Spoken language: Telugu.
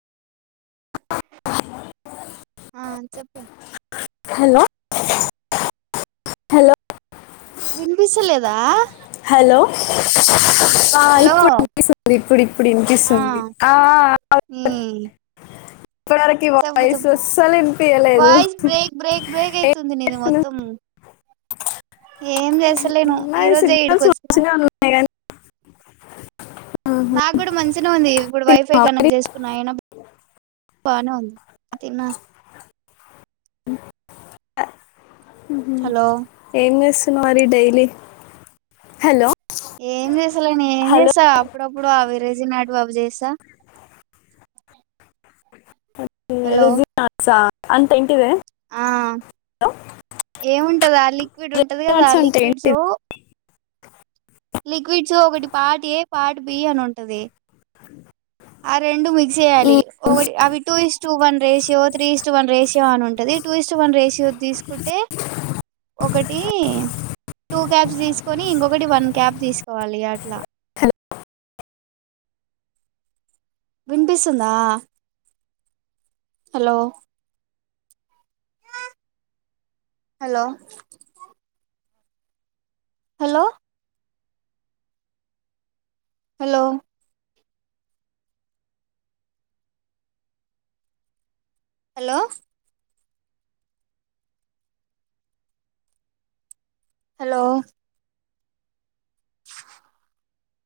ఆ చెప్పు హలో హలో వినిపిస్తలేదా హలో ఆ హలో ఇప్పుడు వినిపిస్తుంది ఇప్పుడు ఇప్పుడు ఆ వినిపిస్తుంది ఆ ఆ ఉమ్ చెప్పు చెప్పు వినిపించలేదు వయిస్ బ్రేక్ బ్రేక్ బ్రేక్ ఏం అయితుంది నీది మొత్త చేస్తున్నావు? మొత్తం ఏం చేస్తలేను ఈ ఉన్నాయి రోజే ఈడకి సిగ్నల్స్ వచ్చిన మంచిగా ఉన్నాయి కానీ నాకు కూడా మంచినే ఉంది ఇప్పుడు వైఫై తిన్నావా మరి? కనెక్ట్ చేసుకున్నా అయినా బానే ఉంది తిన్నా స హ్మ్ హు హలో ఏంచేస్తు మరి డైలీ హలో ఏం చేస్తా లే ఏం హలో చేసా అప్పుడప్పుడు అవి రెజినార్ట్ అవిచేస్తా రెజినార్ట్స్ ఆహ్ అంతే ఆ ఏముంటదా లిక్విడ్ ఉంటది కదా రెజినాట్స్ అంటే లిక్విడ్స్ ఏంటిది లిక్విడ్స్ ఒకటి పార్ట్ ఏ పార్ట్ బి అని ఉంటది ఆ రెండు మిక్స్ చేయాలి మ్, ఒకటి అవి two is two one ratio three is two ist one ratio అని ఉంటుది టూ ఇస్టు వన్ రేసియో తీసుకుంటే ఒకటి టూ క్యాబ్స్ తీసుకొని ఇంకొకటి వన్ క్యాబ్ తీసుకోవాలి అట్లా వినిపిస్తుందా hello hello hello hello hello hello